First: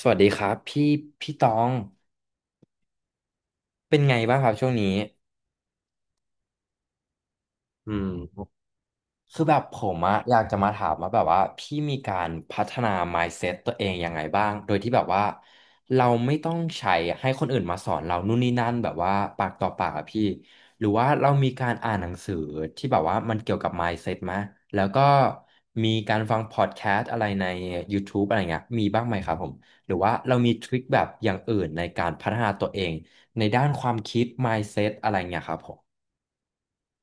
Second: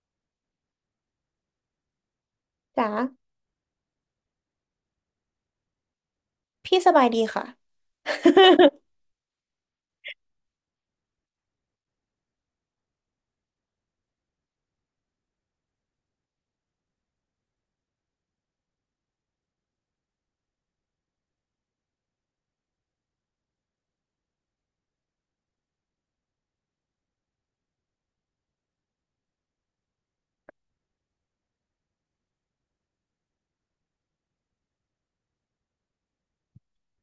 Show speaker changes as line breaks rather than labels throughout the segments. สวัสดีครับพี่พี่ตอง
จ๋า
เป็นไงบ้างครับช่วงนี้
พี่สบายดีค่ะ
อืม คือแบบผมอะอยากจะมาถามว่าแบบว่าพี่มีการพัฒนา mindset ตัวเองยังไงบ้างโดยที่แบบว่าเราไม่ต้องใช้ให้คนอื่นมาสอนเรานู่นนี่นั่นแบบว่าปากต่อปากอะพี่หรือว่าเรามีการอ่านหนังสือที่แบบว่ามันเกี่ยวกับ mindset ไหมแล้วก็มีการฟังพอดแคสต์อะไรใน YouTube อะไรเงี้ยมีบ้างไหมครับผมหรือว่าเรามีทริคแบบอย่างอื่นในการพัฒนาตัวเองในด้านความคิด mindset อะไรเงี้ยครับผม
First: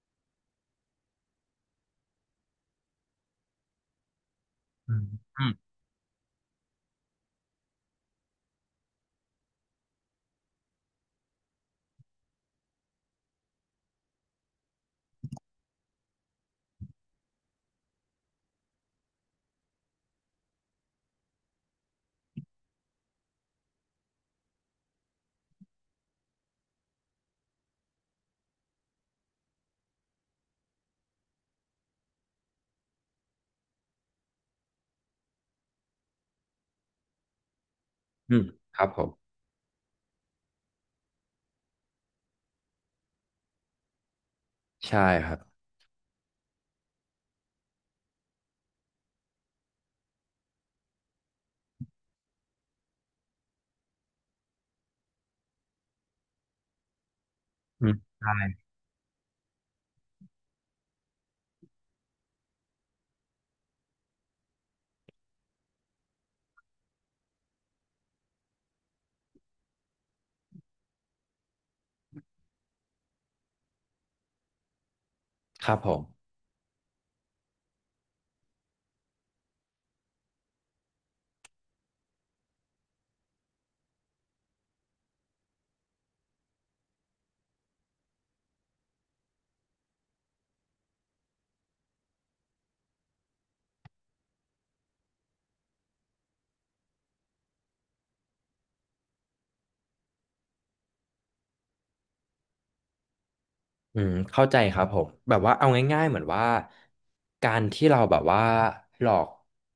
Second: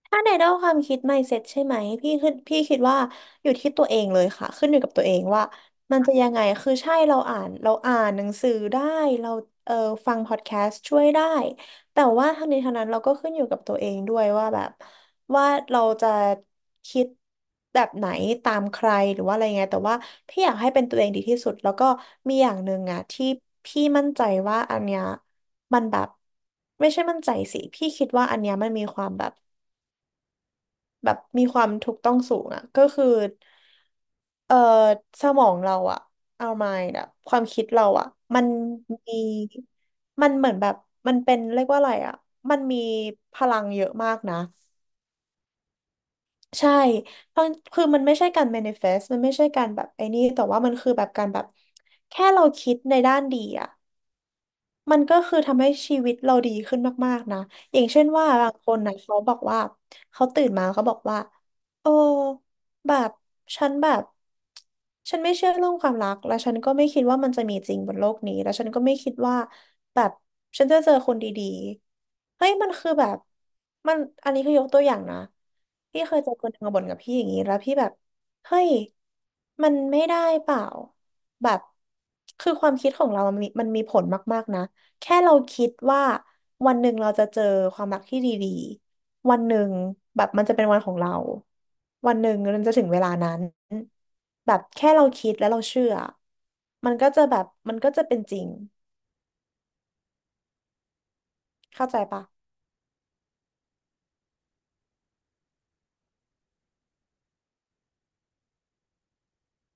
ถ้าในด้านความคิด mindset ใช่ไหมพี่คือพี่คิดว่าอยู่ที่ตัวเองเลยค่ะขึ้นอยู่กับตัวเอง
อื
ว่า
ม
มันจะยังไงคือใช่เราอ่านหนังสือได้เราเออฟังพอดแคสต์ช่วยได้แต่ว่าทั้งนี้ทั้งนั้นเราก็ขึ้นอยู่กับตัวเองด้วยว่าแบบว่าเราจะคิดแบบไหนตามใครหรือว่าอะไรไงแต่ว่าพี่อยากให้เป็นตัวเองดีที่สุดแล้วก็มีอย่างหนึ่งอะที่พี่มั่นใจว่าอันเนี้ยมันแบบไม่ใช่มั่นใจสิพี่คิดว่าอันเนี้ยมันมีความแบบ แบบมีความถูกต้องสูงอ่ะก็คือเอ่อสมองเราอ่ะเอามายอ่ะความคิดเราอ่ะ
อื
มั
ม
น
ครับผม
มีมันเหมือนแบบมันเป็นเรียกว่าอะไรอ่ะมันมีพลังเยอะมากนะ
ใช่ครับ
ใช่เพราะคือมันไม่ใช่การ manifest มันไม่ใช่การแบบไอ้นี่แต่ว่ามันคือแบบการแบบแค่เราคิดในด้านดีอะ มันก็คือทำให้ชีวิตเราดีขึ้นมากๆนะอย่างเช่นว่าบางคนนะเขาบอกว่าเขาตื่นมาเขาบอกว่าโอ้แบบฉันแบบฉันไม่เชื่อเรื่องความรักและฉันก็ไม่คิดว่ามันจะมีจริงบนโลกนี้และฉันก็ไม่คิดว่าแบบฉันจะเจอคนดีๆเฮ้ยมันคือแบบมันอันนี้คือยกตัวอย่างนะ
ครับผ
พี่เคย
ม
เจอคนหนึ่งมาบ่นกับพี่อย่างนี้แล้วพี่แบบเฮ้ยมันไม่ได้เปล่าแบบคือความคิดของเรามันมีผลมากๆนะ แค่เราคิดว่าวันหนึ่งเราจะเจอความรักที่ดีๆวันหนึ่งแบบมันจะเป็นวันของเรา วันหนึ่งมันจะถึงเวลานั้นแบบแค่เราคิดแล้วเราเชื่อ มันก็จะแบบมันก็จะเป็นจริงเข้าใจปะ
อืมเข้าใจครับผมแบบว่าเอาง่ายๆเหมือนว่าการที่เราแบบว่าหลอก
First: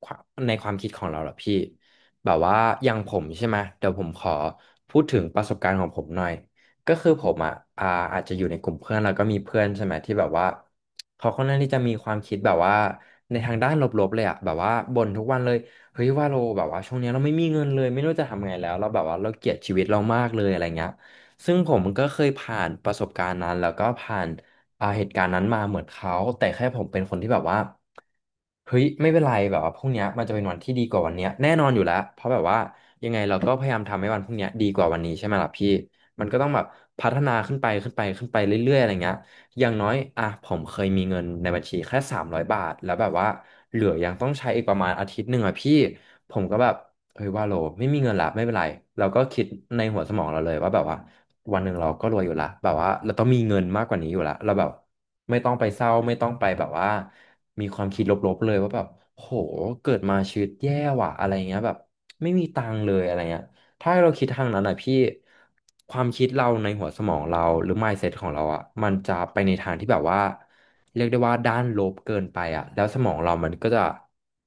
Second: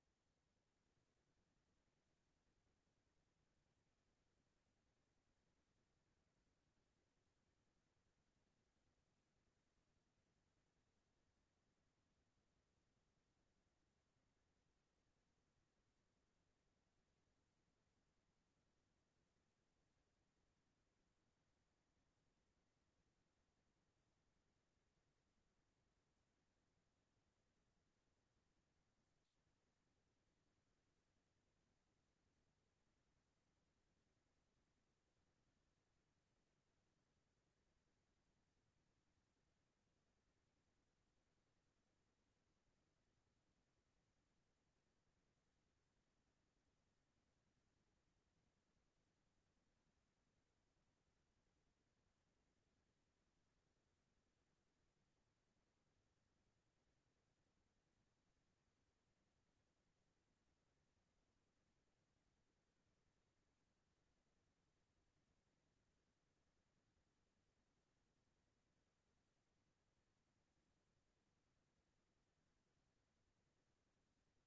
ความในความคิดของเราเหรอพี่แบบว่าอย่างผมใช่ไหมเดี๋ยวผมขอพูดถึงประสบการณ์ของผมหน่อยก็คือผมอ่ะอ่าอาจจะอยู่ในกลุ่มเพื่อนแล้วก็มีเพื่อนใช่ไหมที่แบบว่าเขาค่อนข้างที่จะมีความคิดแบบว่าในทางด้านลบๆเลยอะแบบว่าบ่นทุกวันเลยเฮ้ยว่าเราแบบว่าช่วงเนี้ยเราไม่มีเงินเลยไม่รู้จะทำไงแล้วเราแบบว่าเราเกลียดชีวิตเรามากเลยอะไรเงี้ย ซึ่งผมก็เคยผ่านประสบการณ์นั้นแล้วก็ผ่านเหตุการณ์นั้นมาเหมือนเขาแต่แค่ผมเป็นคนที่แบบว่าเฮ้ยไม่เป็นไรแบบว่าพรุ่งเนี้ยมันจะเป็นวันที่ดีกว่าวันเนี้ยแน่นอนอยู่แล้วเพราะแบบว่ายังไงเราก็พยายามทำให้วันพรุ่งเนี้ยดีกว่าวันนี้ใช่ไหมล่ะพี่มันก็ต้องแบบพัฒนาขึ้นไปขึ้นไปขึ้นไปเรื่อยๆอะไรเงี้ยอย่างน้อยอ่ะผมเคยมีเงินในบัญชีแค่3 0ยบาทแล้วแบบว่าเหลือยังต้องใช้อีกประมาณอาทิตย์หนึ่งอ่ะพี่ผมก็แบบ เฮ้ยว่าโลไม่มีเงินละไม่เป็นไรเราก็คิดในหัวสมองเราเลยว่าแบบว่าวันหนึ่งเราก็รวยอยู่ละแบบว่าเราต้องมีเงินมากกว่านี้อยู่ละเราแบบไม่ต้องไปเศร้าไม่ต้องไปแบบว่ามีความคิดลบๆเลยว่าแบบโหเกิดมาชีวิตแย่ว่ะอะไรเงี้ยแบบไม่มีตังค์เลยอะไรเงี้ยถ้าเราคิดทางนั้นอ่ะพี่ความคิดเราในหัวสมองเราหรือ mindset ของเราอ่ะมันจะไปในทางที่แบบว่าเรียกได้ว่าด้านลบเกินไปอ่ะแล้วสมองเรามันก็จะ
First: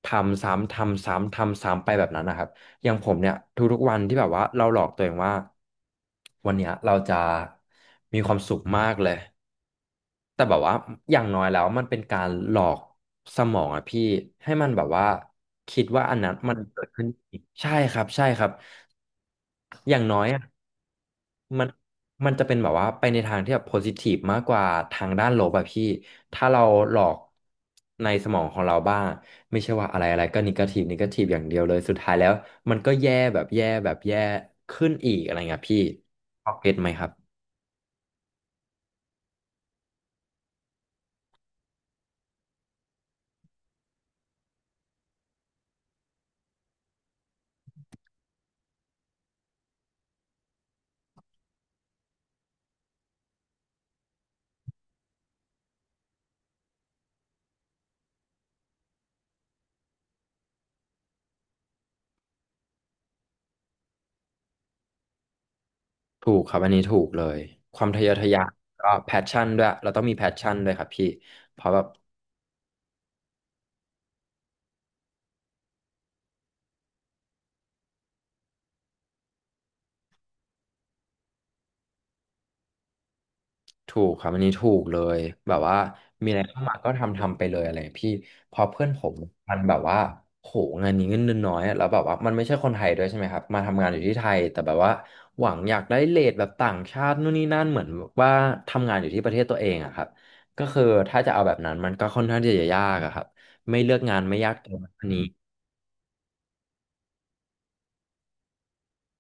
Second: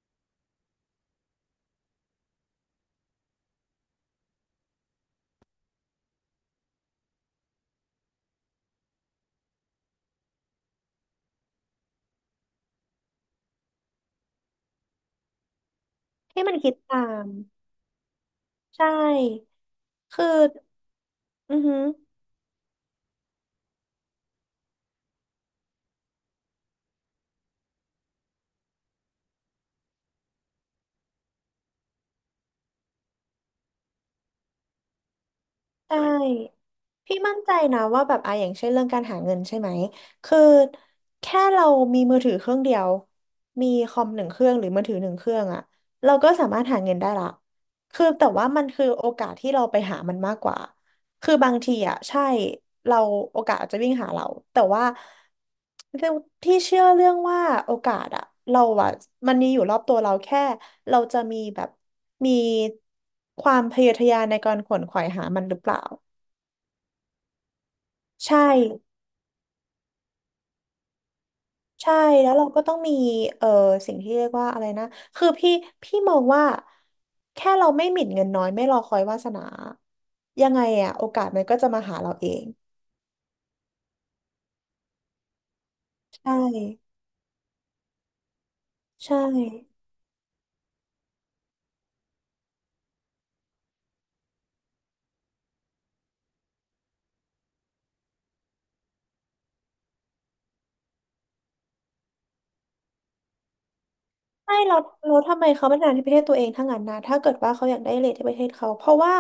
ทำซ้ำทำซ้ำทำซ้ำไปแบบนั้นนะครับ อย่างผมเนี่ยทุกๆวันที่แบบว่าเราหลอกตัวเองว่าวันเนี้ยเราจะมีความสุขมากเลยแต่แบบว่าอย่างน้อยแล้วมันเป็นการหลอกสมองอะพี่ให้มันแบบว่าคิดว่าอันนั้น
ให้มั
มั
น
น
คิด
เกิด
ตา
ขึ้น
ม
อีกใช่ครับใช่ครับ
ใช่
อย่างน้อ
คือ
ยอะ
อือ
มัน
หือ
มันจะเป็นแบบว่าไปในทางที่แบบโพซิทีฟมากกว่าทางด้านลบอะพี่ถ้าเราหลอกในสมองของเราบ้างไม่ใช่ว่าอะไรอะไรก็นิเกทีฟนิเกทีฟอย่างเดียวเลยสุดท้ายแล้วมันก็แย่แบบแย่แบบแย่ขึ้นอีกอะไรเงี้ยพี่
ใช่
พอเก็ตไหมครับ
พี่มั่นใจนะว่าแบบอ่ะอย่างเช่นเรื่องการหาเงินใช่ไหมคือแค่เรามีมือถือเครื่องเดียวมีคอมหนึ่งเครื่องหรือมือถือหนึ่งเครื่องอะเราก็สามารถหาเงินได้ละคือแต่ว่ามันคือโอกาสที่เราไปหามันมากกว่า คือบางทีอ่ะใช่เราโอกาสอาจจะวิ่งหาเราแต่ว่าเรื่องที่เชื่อเรื่องว่าโอกาสอ่ะเราอ่ะมันมีอยู่รอบตัวเราแค่เราจะมีแบบมีความพยายามในการขวนขวายหามันหรือเปล่า
ถูกครับอันนี้ถูกเลยความทะเยอทะ
ใช่
ยานก็แพชชั่นด้วยเราต้องมีแพชชั่นด้วยครับพี่เพราะแบบ
ใช่แล้วเราก็ต้องมีเอ่อสิ่งที่เรียกว่าอะไรนะคือพี่มองว่าแค่เราไม่หมิ่นเงินน้อยไม่รอคอยวาสนายังไงอะโอกาสมันก็จะมาหาเราเอง
ถูกครับอันนี้ถูกเลยแบบว่ามี
ใช่
อะไรเข้ามาก็ทำทำไปเลยอะไรพี่เพื่อนผม
ใช่
มันแบบว่าโหงานนี้เงินเดือนน้อยอะแล้วแบบว่ามันไม่ใช่คนไทยด้วยใช่ไหมครับมาทำงานอยู่ที่ไทยแต่แบบว่าหวังอยากได้เรทแบบต่างชาตินู่นนี่นั่นเหมือนว่าทำงานอยู่ที่ประเทศตัวเองอะครับก็คือถ้าจะเอาแบบนั้นมันก็ค่อนข้างที่จะยากอะครับไม่เลือกงานไม่ยา
ใช่
กตร
เรา
งอัน
เรา
นี้
ทำไมเขาไม่ทำงานที่ประเทศตัวเองทั้งนั้นนะถ้าเกิดว่าเขาอยากได้เรทที่ประเทศเขาเพราะว่า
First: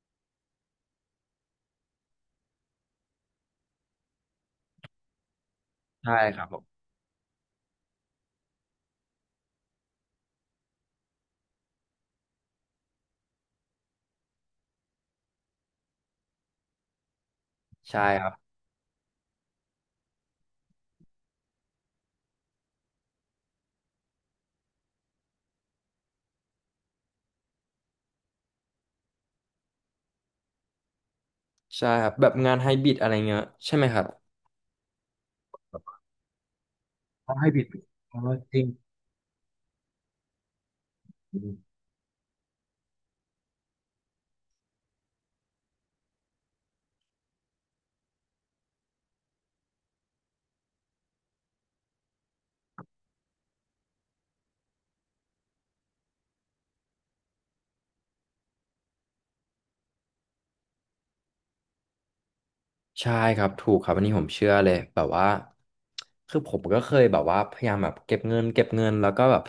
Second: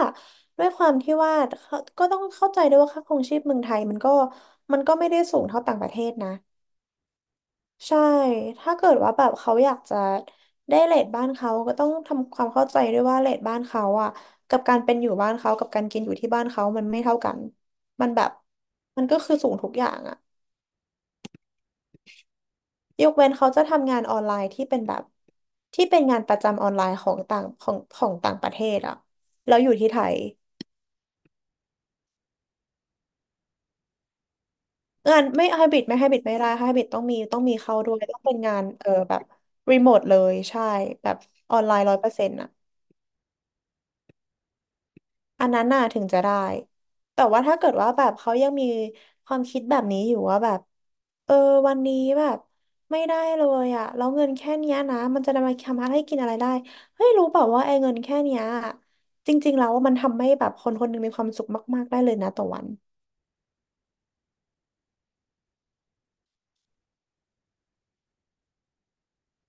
ด้วยความที่ว่าเขาก็ต้องเข้าใจด้วยว่าค่าครองชีพเมืองไทยมันก็ไม่ได้สูงเท่าต่างประเทศ
ใช่
นะ
ครับผม
ใช่ถ้าเกิดว่าแบบเขาอยากจะได้เรทบ้านเขาก็ต้องทำความเข้าใจด้วยว่าเรทบ้านเขาอ่ะกับการเป็นอยู่บ้านเขากับการกินอยู่ที่บ้านเขามันไม่เท่ากัน
ใช่
มันแบ
ครั
บ
บ
มันก็คือสูงทุกอย่างอ่ะ ยกเว้นเขาจะทำงานออนไลน์ที่เป็นแบบที่เป็นงานประจำออนไลน์ของต่างประเทศอะแล้วอยู่ที่ไทย
ใช่ครับแบบงานไฮบริดอะไรเงี้ยใช่ไหมครับ
งานไม่ได้ไฮบริดต้องมีเข้าด้วยต้องเป็นงานแบบรีโมทเลยใช่แบบออนไลน์100%อะ อันนั้นน่ะถึงจะได้ แต่ว่าถ้าเกิดว่าแบบเขายังมีความคิดแบบนี้อยู่ว่าแบบเออวันนี้แบบไม่ได้เลยอะแล้วเงินแค่เนี้ยนะมันจะนำมาทำให้กินอะไรได้เฮ้ยรู้เปล่าว่าไอ้เงินแค่เนี้ยจริงๆแล้วว่ามันทำให้แบบคนคนหนึงมีความสุขมากๆได้เลยนะต่อวัน
ใช่ครับถูกครับอันนี้ผมเชื่อเลยแบบว่าคือผมก็เคยแบบว่าพยายามแบบเก็บเงินแล้วก็แบบ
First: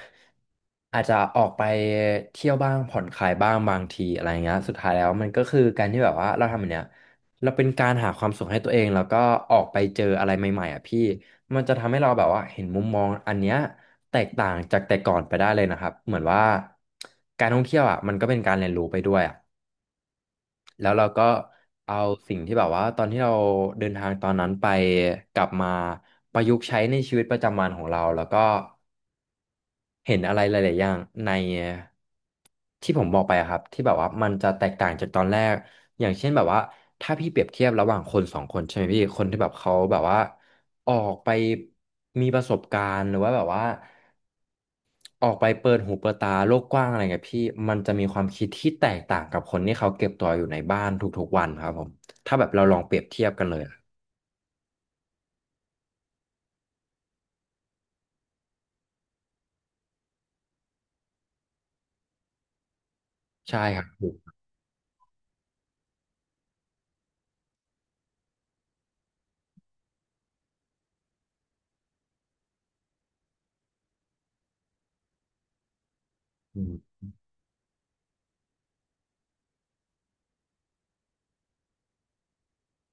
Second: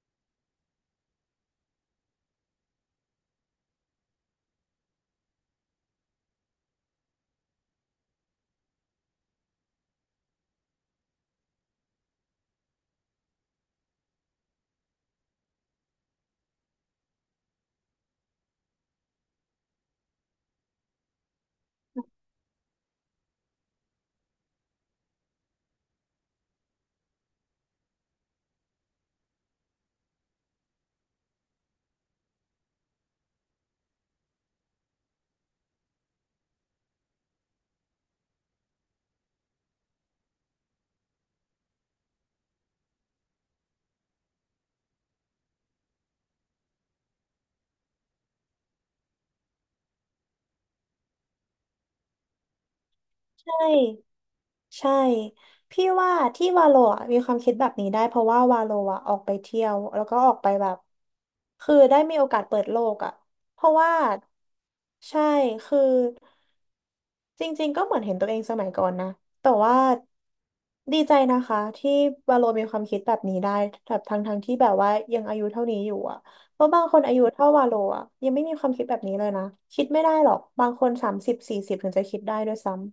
อาจจะออกไปเที่ยวบ้างผ่อนคลายบ้างบางทีอะไรเงี้ยสุดท้ายแล้วมันก็คือการที่แบบว่าเราทำแบบเนี้ยเราเป็นการหาความสุขให้ตัวเองแล้วก็ออกไปเจออะไรใหม่ๆอ่ะพี่มันจะทำให้เราแบบว่าเห็นมุมมองอันเนี้ยแตกต่างจากแต่ก่อนไปได้เลยนะครับเหมือนว่าการท่องเที่ยวอ่ะมันก็เป็นการเรียนรู้ไปด้วยอ่ะ แล้วเราก็เอาสิ่งที่แบบว่าตอนที่เราเดินทางตอนนั้นไปกลับมาประยุกต์ใช้ในชีวิตประจำวันของเราแล้วก็เห็นอะไรหลายๆอย่างในที่ผมบอกไปอะครับที่แบบว่ามันจะแตกต่างจากตอนแรกอย่างเช่นแบบว่าถ้าพี่เปรียบเทียบระหว่างคนสองคนใช่ไหมพี่คนที่แบบเขาแบบว่าออกไปมีประสบการณ์หรือว่าแบบว่า ออกไปเปิดหูเปิดตาโลกกว้างอะไรเงี้ยพี่มันจะมีความคิดที่แตกต่างกับคนที่เขาเก็บตัวอยู่ในบ้านทุกๆวันครับผมถ้าแบบเราลองเปรียบเทียบกันเล
ใช่
ยอะ
ใช่พี่ว่าที่วาโลอะมีความคิดแบบนี้ได้เพราะว่าวาโลอะออกไปเที่ยวแล้วก็ออกไปแบบคือได้มีโอกาสเปิดโลกอะ
ใช่
เพราะ
ครับ
ว่าใช่คือจริงๆก็เหมือนเห็นตัวเองสมัยก่อนนะแต่ว่าดีใจนะคะที่วาโลมีความคิดแบบนี้ได้แบบทั้งที่แบบว่ายังอายุเท่านี้อยู่อะเพ
อื
ราะ
ม
บางคนอายุเท่าวาโลอะยังไม่มีความคิดแบบนี้เลยนะคิดไม่ได้หรอกบางคน3040ถึงจะคิดได้ด้วยซ้ำ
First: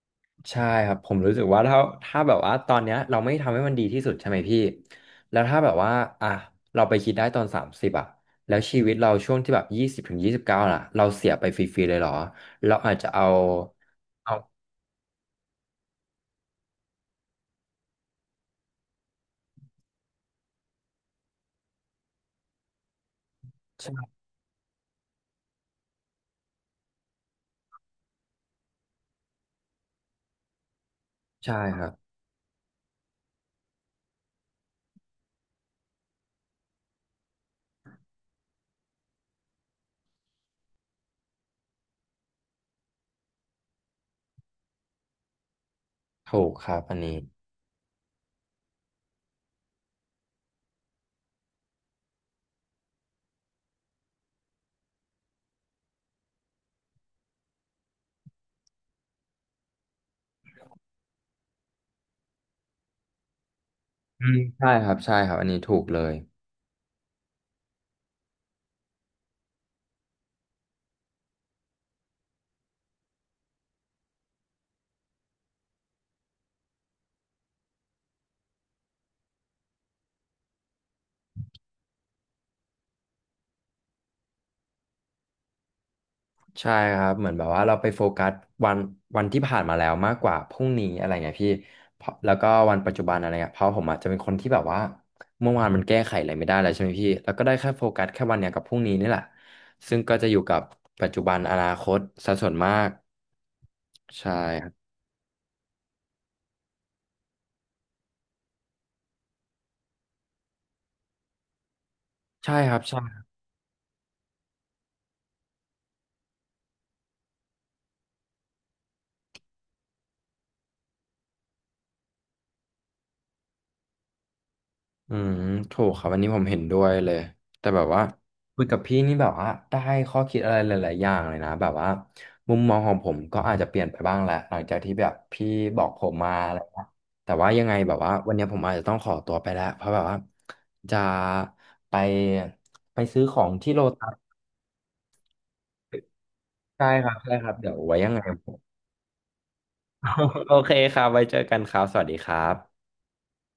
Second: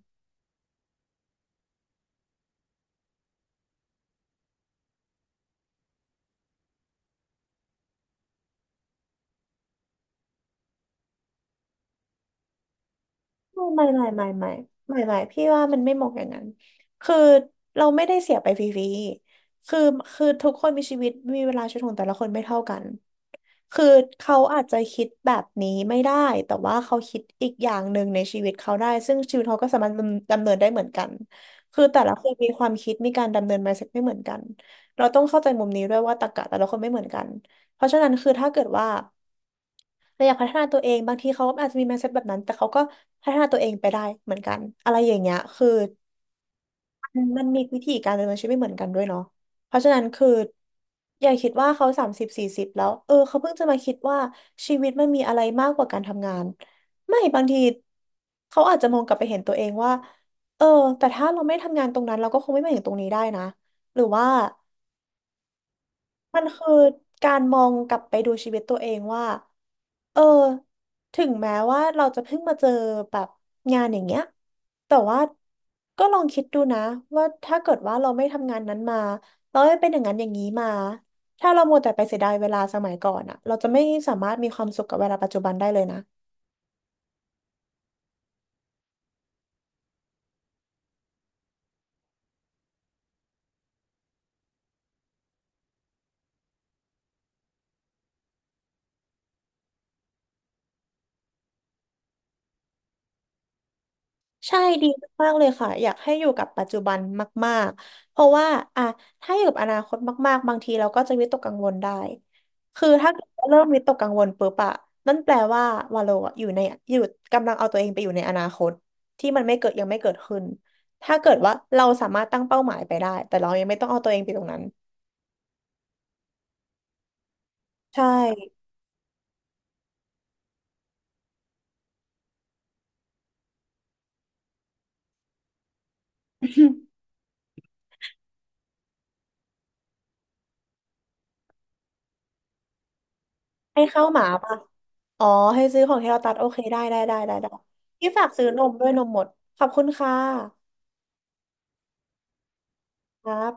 ใช่ครับผมรู้สึกว่าถ้าแบบว่าตอนเนี้ยเราไม่ทำให้มันดีที่สุดใช่ไหมพี่แล้วถ้าแบบว่าอ่ะเราไปคิดได้ตอน30อ่ะแล้วชีวิตเราช่วงที่แบบยี่สิบถึง29ล่ะเราเสียไปฟรีๆเลยเหรอเราอาจจะเอา
ไม่ไม่ไม่ไม่ไม่
เอา
ไม่ไม่พี่ว่ามันไม่เหมาะอย่างนั้นคือเราไม่ได้เสียไปฟรีๆคือคือทุกคนมีชีวิตมีเวลาชีวิตของแต่ละคนไม่เท่ากันคือ
ใช่
เขาอาจจะคิดแบบนี้ไม่ได้แต่ว่าเขาคิดอีกอย่างหนึ่งในชีวิตเขาได้ซึ่งชีวิตเขาก็สามารถดำเนินได้เหมือนกัน
ใช่ค
คือ
รับ
แต่ละคนมีความคิดมีการดำเนิน mindset ไม่เหมือนกันเราต้องเข้าใจมุมนี้ด้วยว่าตรรกะแต่ละคนไม่เหมือนกันเพราะฉะนั้นคือถ้าเกิดว่า เราอยากพัฒนาตัวเองบางทีเขาอาจจะมี mindset แบบนั้นแต่เขาก็พัฒนาตัวเองไปได้เหมือนกันอะไรอย่างเงี้ยคือ
ถูกครับอันนี้
มันมีวิธีการดำเนินชีวิตไม่เหมือนกันด้วยเนาะเพราะฉะนั้นคืออย่าคิดว่าเขาสามสิบสี่สิบแล้วเออเขาเพิ่งจะมาคิดว่าชีวิตมันมีอะไรมากกว่าการทำงานไม่บางทีเขาอาจจะมองกลับไปเห็นตัวเองว่าเออแต่ถ้าเราไม่ทำงานตรงนั้นเราก็คงไม่มาถึงตรงนี้ได้นะหรือ
อื
ว่า
มใช่ครับใช่ครับอันนี้ถูกเลย
มันคือการมองกลับไปดูชีวิตตัวเองว่าเออถึงแม้ว่าเราจะเพิ่งมาเจอแบบงานอย่างเงี้ยแต่ว่าก็ลองคิดดูนะว่าถ้าเกิดว่าเราไม่ทำงานนั้นมาเราไม่เป็นอย่างนั้นอย่างนี้มาถ้าเรามัวแต่ไปเสียดายเวลาสมัยก่อนอะเราจะไม่สามารถมีความสุขกับเวลาปัจจุบันได้เลยนะ
ใช่ครับเหมือนแบบว่าเราไปโฟกัสวันวันที่ผ่านมาแล้วมากกว่าพรุ่งนี้อะไรเงี้ยพี่เพราะแล้วก็วันปัจจุบันอะไรเงี้ยเพราะผมอาจจะเป็นคนที่แบบว่าเมื่อวานมันแก้ไขอะไรไม่ได้แล้วใช่ไหมพี่แล้วก็ได้แค่โฟกัสแค่วันเนี้ยกับพรุ่งนี้นี่แหละซึ่งก็จะอยู่กับปัจจุบันอนาคตซะส่วนมากใช่
ใช่
ครั
ดี
บ
มากๆเลยค่ะอยากให้อยู่กับปัจจุบันมากๆเพราะว่าอ่ะถ้าอยู่กับอนาคตมากๆบางทีเราก็จะวิตกกังวลได้
ใช่ครับ
คือถ้าเกิดว่าเริ่มวิตกกังวลปุ๊บอะนั่นแปลว่าวาโลอะอยู่ในอยู่กำลังเอาตัวเองไปอยู่ในอนาคตที่มันไม่เกิดยังไม่เกิดขึ้นถ้าเกิดว่าเราสามารถตั้งเป้าหมายไปได้แต่เรายังไม่ต้องเอาตัวเองไปตรงนั้น
อืมถูกครับอันนี้ผมเห็นด้วยเลยแต่แบบว่า
ใช่
คุยกับพี่นี่แบบว่าได้ข้อคิดอะไรหลายๆอย่างเลยนะแบบว่ามุมมองของผมก็อาจจะเปลี่ยนไปบ้างแหละหลังจากที่แบบพี่บอกผมมาอะไรเงี้ ยแต่ว่ายังไงแบบว่าวันนี้ผมอาจจะต้องขอตัวไปแล้วเพราะแบบว่าจะไปไปซื้อของที่ โล
ให้เข้า
ตั
ว
ส
หมาป่ะอ๋อให้ซื้อของที่เราตัดโอเคได้
ใช่
ได้
ครั
ได้
บใช่
ได้
ค
ได้
รับเดี๋ยวไว้
ที่
ยังไง
ฝาก
ผ
ซื้อ
ม
นมด้วยนมหมดขอบคุณค่ะ
โอเคครับไว้เจอกันครับสวัสดีครับ
ครับ